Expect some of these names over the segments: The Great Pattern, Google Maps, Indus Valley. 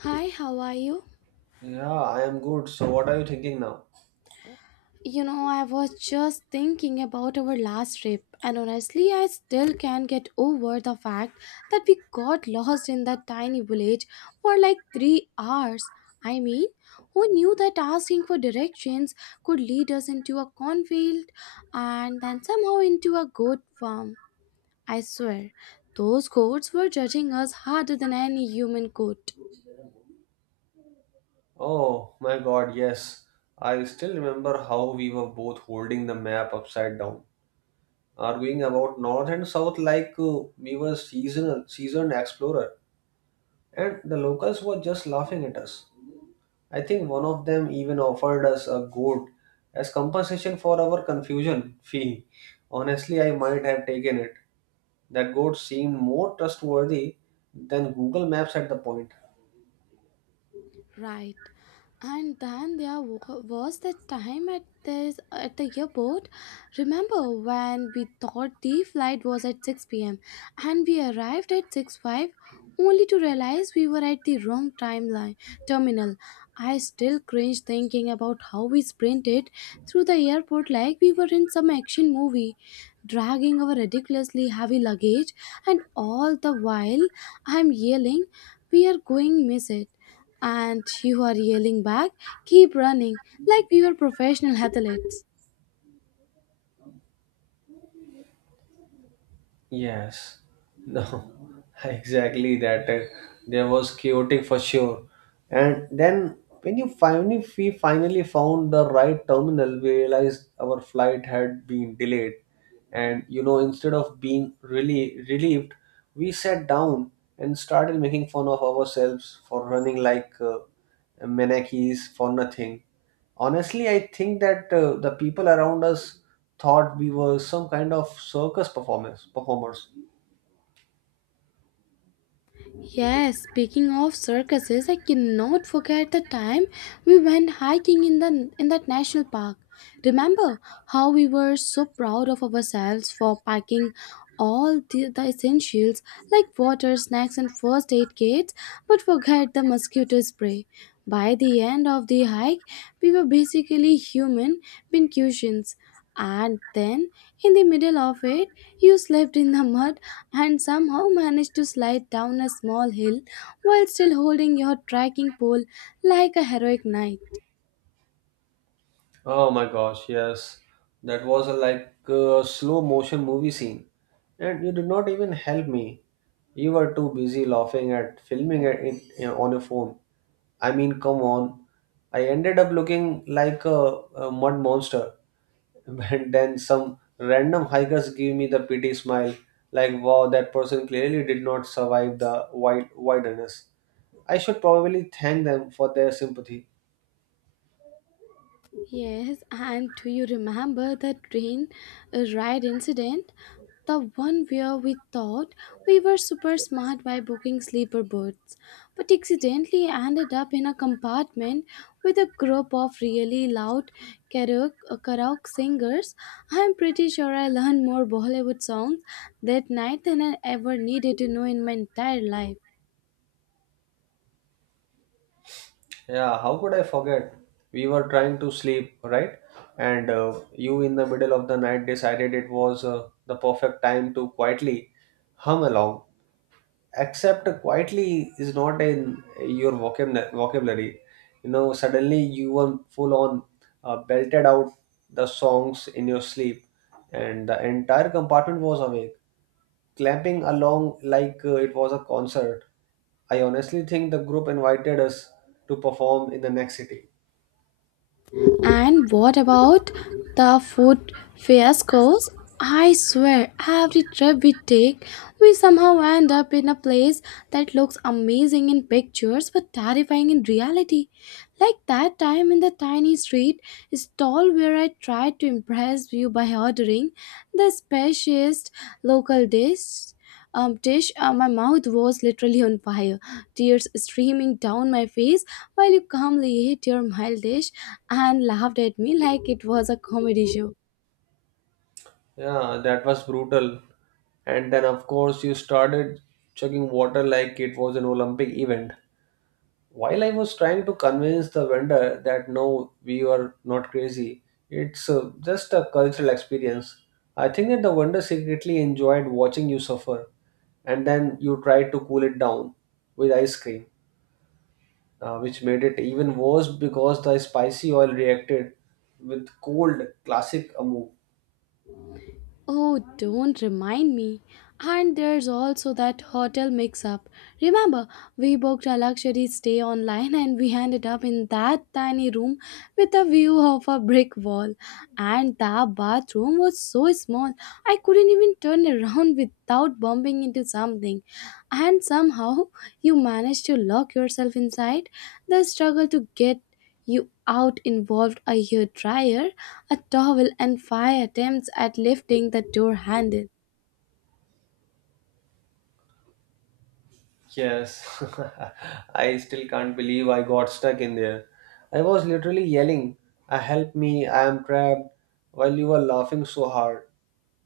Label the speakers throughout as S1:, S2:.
S1: Hi, how are you?
S2: Yeah, I am good. So, what are you thinking now?
S1: You know, I was just thinking about our last trip, and honestly, I still can't get over the fact that we got lost in that tiny village for like 3 hours. I mean, who knew that asking for directions could lead us into a cornfield and then somehow into a goat farm? I swear, those goats were judging us harder than any human could.
S2: Oh my god, yes. I still remember how we were both holding the map upside down, arguing about north and south like we were seasoned explorer, and the locals were just laughing at us. I think one of them even offered us a goat as compensation for our confusion fee. Honestly, I might have taken it. That goat seemed more trustworthy than Google Maps at the point.
S1: Right. And then there was that time at this at the airport. Remember when we thought the flight was at 6 p.m. and we arrived at six five, only to realize we were at the wrong timeline terminal. I still cringe thinking about how we sprinted through the airport like we were in some action movie, dragging our ridiculously heavy luggage, and all the while I'm yelling, "We are going miss it," and you are yelling back, "Keep running," like we were professional athletes.
S2: Yes, no, exactly that. There was chaotic for sure. And then when you finally we finally found the right terminal, we realized our flight had been delayed. And you know, instead of being really relieved, we sat down and started making fun of ourselves for running like manakis for nothing. Honestly, I think that the people around us thought we were some kind of circus performers.
S1: Yes, speaking of circuses, I cannot forget the time we went hiking in that national park. Remember how we were so proud of ourselves for packing all the essentials like water, snacks, and first aid kits, but forget the mosquito spray. By the end of the hike, we were basically human pincushions. And then, in the middle of it, you slept in the mud and somehow managed to slide down a small hill while still holding your trekking pole like a heroic knight.
S2: Oh my gosh, yes, that was like a slow motion movie scene, and you did not even help me. You were too busy laughing at filming it, you know, on your phone. I mean, come on. I ended up looking like a mud monster. And then some random hikers give me the pity smile, like, wow, that person clearly did not survive the wilderness. I should probably thank them for their sympathy.
S1: Yes, and do you remember the train ride incident? The one where we thought we were super smart by booking sleeper berths, but accidentally ended up in a compartment with a group of really loud karaoke singers. I'm pretty sure I learned more Bollywood songs that night than I ever needed to know in my entire life.
S2: Yeah, how could I forget? We were trying to sleep, right? And you, in the middle of the night, decided it was the perfect time to quietly hum along. Accept quietly is not in your vocabulary, you know, suddenly you were full on belted out the songs in your sleep, and the entire compartment was awake, clamping along like it was a concert. I honestly think the group invited us to perform in the next city.
S1: And what about the food fiascos? I swear, every trip we take, we somehow end up in a place that looks amazing in pictures but terrifying in reality. Like that time in the tiny street stall where I tried to impress you by ordering the speciest local dish my mouth was literally on fire, tears streaming down my face while you calmly ate your mild dish and laughed at me like it was a comedy show.
S2: Yeah, that was brutal. And then of course you started chugging water like it was an Olympic event. While I was trying to convince the vendor that no, we are not crazy, it's just a cultural experience, I think that the vendor secretly enjoyed watching you suffer. And then you tried to cool it down with ice cream, which made it even worse because the spicy oil reacted with cold classic amu.
S1: Oh, don't remind me. And there's also that hotel mix up. Remember, we booked a luxury stay online and we ended up in that tiny room with a view of a brick wall. And the bathroom was so small, I couldn't even turn around without bumping into something. And somehow, you managed to lock yourself inside. The struggle to get you out involved a hair dryer, a towel, and five attempts at lifting the door handle.
S2: Yes, I still can't believe I got stuck in there. I was literally yelling, "I help me, I am trapped," while you were laughing so hard.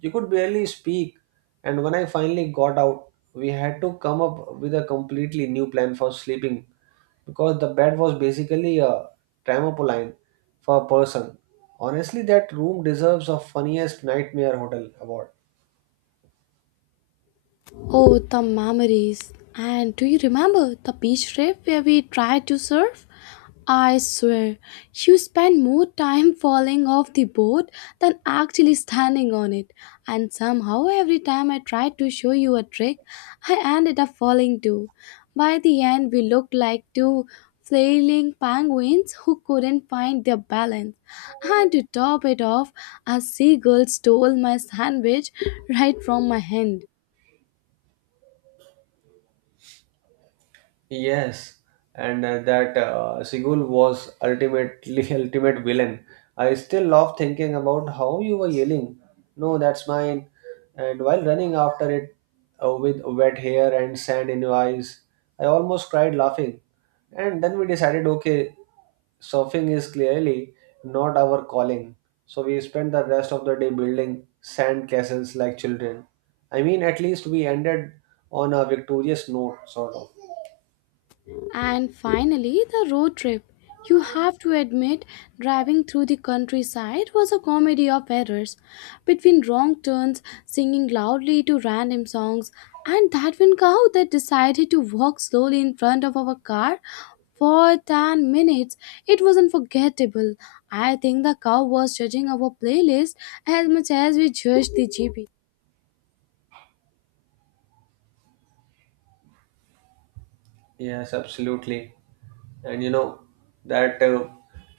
S2: You could barely speak, and when I finally got out, we had to come up with a completely new plan for sleeping because the bed was basically a trampoline for a person. Honestly, that room deserves a funniest nightmare hotel award.
S1: Oh, the memories. And do you remember the beach trip where we tried to surf? I swear, you spent more time falling off the boat than actually standing on it. And somehow, every time I tried to show you a trick, I ended up falling too. By the end, we looked like two flailing penguins who couldn't find their balance. And to top it off, a seagull stole my sandwich right from my hand.
S2: Yes, and that Sigul was ultimately ultimate villain. I still love thinking about how you were yelling, "No, that's mine!" and while running after it with wet hair and sand in your eyes, I almost cried laughing. And then we decided, okay, surfing is clearly not our calling. So we spent the rest of the day building sand castles like children. I mean, at least we ended on a victorious note, sort of.
S1: And finally, the road trip. You have to admit, driving through the countryside was a comedy of errors. Between wrong turns, singing loudly to random songs, and that one cow that decided to walk slowly in front of our car for 10 minutes, it was unforgettable. I think the cow was judging our playlist as much as we judged the GP.
S2: Yes, absolutely. And you know that, uh,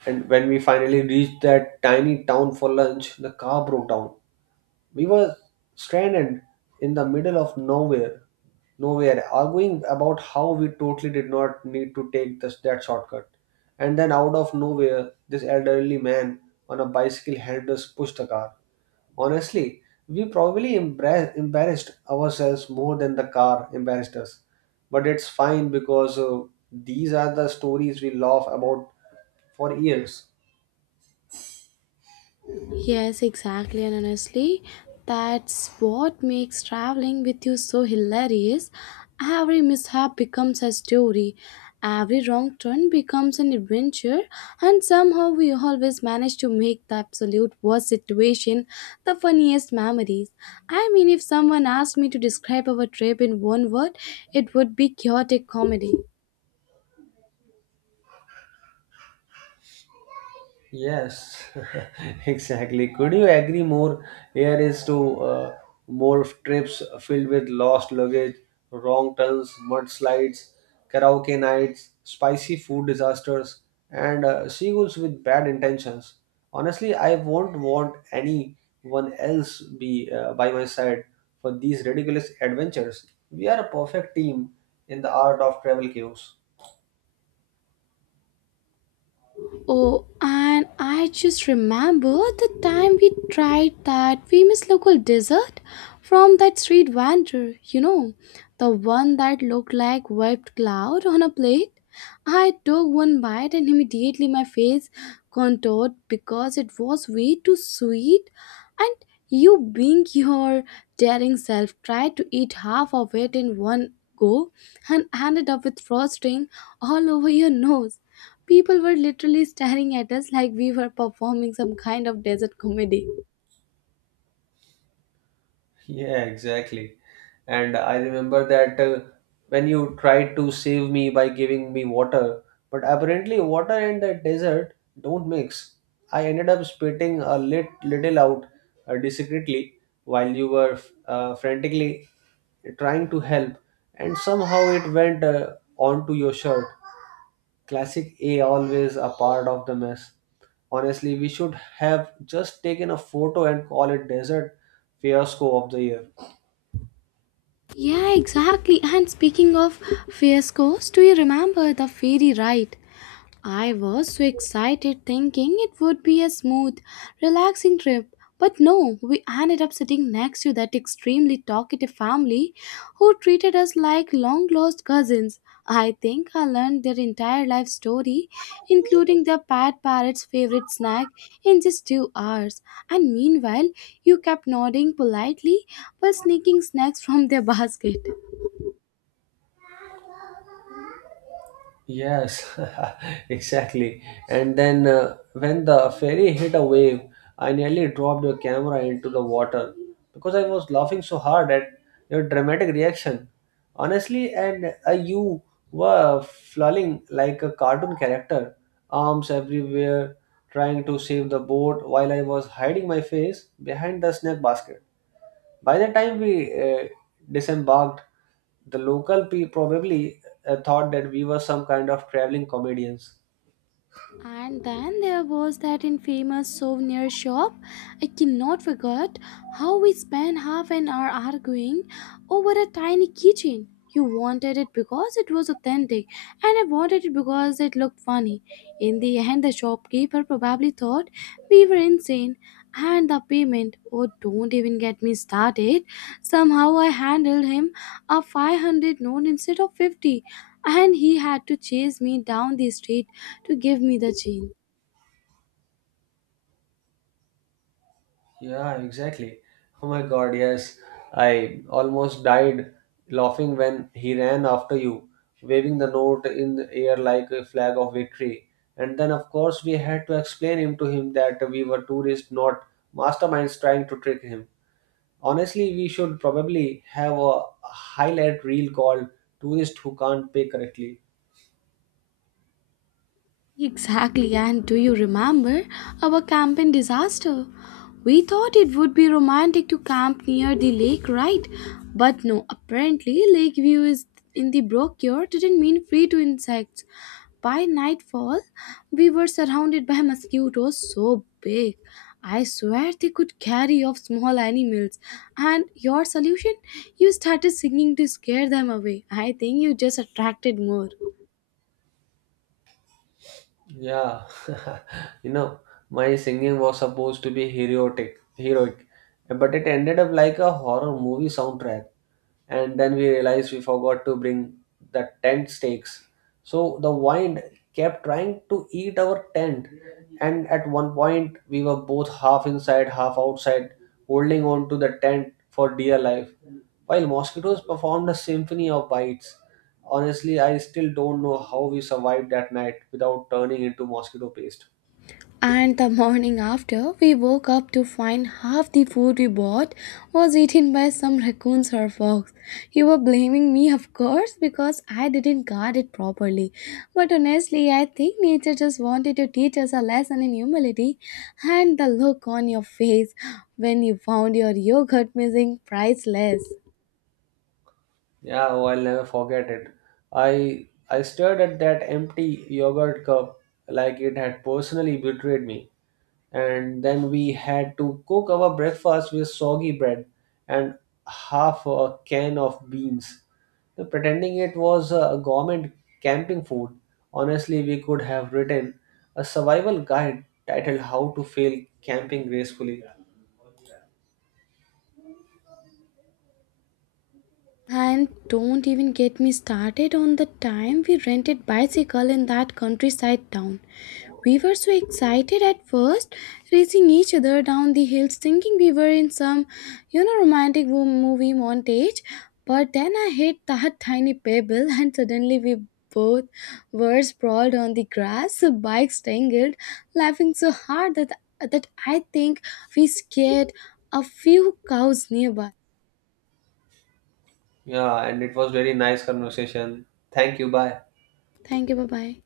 S2: and when we finally reached that tiny town for lunch, the car broke down. We were stranded in the middle of nowhere, arguing about how we totally did not need to take that shortcut. And then out of nowhere, this elderly man on a bicycle helped us push the car. Honestly, we probably embarrassed ourselves more than the car embarrassed us. But it's fine because these are the stories we laugh about for years.
S1: Yes, exactly. And honestly, that's what makes traveling with you so hilarious. Every mishap becomes a story, every wrong turn becomes an adventure, and somehow we always manage to make the absolute worst situation the funniest memories. I mean, if someone asked me to describe our trip in one word, it would be chaotic comedy.
S2: Yes, exactly. Could you agree more? Here is to more trips filled with lost luggage, wrong turns, mudslides, karaoke nights, spicy food disasters, and seagulls with bad intentions. Honestly, I won't want anyone else be by my side for these ridiculous adventures. We are a perfect team in the art of travel chaos.
S1: Oh, and I just remember the time we tried that famous local dessert from that street vendor, you know, the one that looked like whipped cloud on a plate. I took one bite and immediately my face contoured because it was way too sweet. And you, being your daring self, tried to eat half of it in one go and ended up with frosting all over your nose. People were literally staring at us like we were performing some kind of desert comedy.
S2: Yeah, exactly. And I remember that when you tried to save me by giving me water, but apparently water and the desert don't mix. I ended up spitting little out discreetly while you were frantically trying to help, and somehow it went onto your shirt. Classic A, always a part of the mess. Honestly, we should have just taken a photo and call it Desert Fiasco of the Year.
S1: Yeah, exactly. And speaking of fiascos, do you remember the ferry ride? I was so excited thinking it would be a smooth, relaxing trip. But no, we ended up sitting next to that extremely talkative family who treated us like long lost cousins. I think I learned their entire life story, including their pet parrot's favorite snack, in just 2 hours. And meanwhile, you kept nodding politely while sneaking snacks from their basket.
S2: Yes, exactly. And then when the ferry hit a wave, I nearly dropped your camera into the water because I was laughing so hard at your dramatic reaction. Honestly, and you were flailing like a cartoon character, arms everywhere, trying to save the boat while I was hiding my face behind the snack basket. By the time we uh, disembarked, the local people probably thought that we were some kind of traveling comedians.
S1: And then there was that infamous souvenir shop. I cannot forget how we spent half an hour arguing over a tiny keychain. You wanted it because it was authentic, and I wanted it because it looked funny. In the end, the shopkeeper probably thought we were insane. And the payment, oh, don't even get me started. Somehow I handed him a 500 note instead of 50, and he had to chase me down the street to give me the gene.
S2: Yeah, exactly. Oh my god, yes. I almost died laughing when he ran after you, waving the note in the air like a flag of victory. And then, of course, we had to explain him that we were tourists, not masterminds trying to trick him. Honestly, we should probably have a highlight reel called Tourists Who Can't Pay Correctly.
S1: Exactly, and do you remember our camping disaster? We thought it would be romantic to camp near the lake, right? But no, apparently, lake view is in the brochure didn't mean free to insects. By nightfall, we were surrounded by mosquitoes so big. I swear they could carry off small animals. And your solution? You started singing to scare them away. I think you just attracted more.
S2: Yeah, you know, my singing was supposed to be heroic, but it ended up like a horror movie soundtrack. And then we realized we forgot to bring the tent stakes. So the wind kept trying to eat our tent, and at one point we were both half inside, half outside, holding on to the tent for dear life, while mosquitoes performed a symphony of bites. Honestly, I still don't know how we survived that night without turning into mosquito paste.
S1: And the morning after, we woke up to find half the food we bought was eaten by some raccoons or fox. You were blaming me, of course, because I didn't guard it properly. But honestly, I think nature just wanted to teach us a lesson in humility. And the look on your face when you found your yogurt missing, priceless.
S2: Yeah, oh, I'll never forget it. I stared at that empty yogurt cup like it had personally betrayed me. And then we had to cook our breakfast with soggy bread and half a can of beans. Pretending it was a government camping food. Honestly, we could have written a survival guide titled How to Fail Camping Gracefully.
S1: And don't even get me started on the time we rented bicycle in that countryside town. We were so excited at first, racing each other down the hills, thinking we were in some, you know, romantic movie montage. But then I hit that tiny pebble, and suddenly we both were sprawled on the grass, bikes tangled, laughing so hard that I think we scared a few cows nearby.
S2: Yeah, and it was very nice conversation. Thank you. Bye.
S1: Thank you. Bye bye.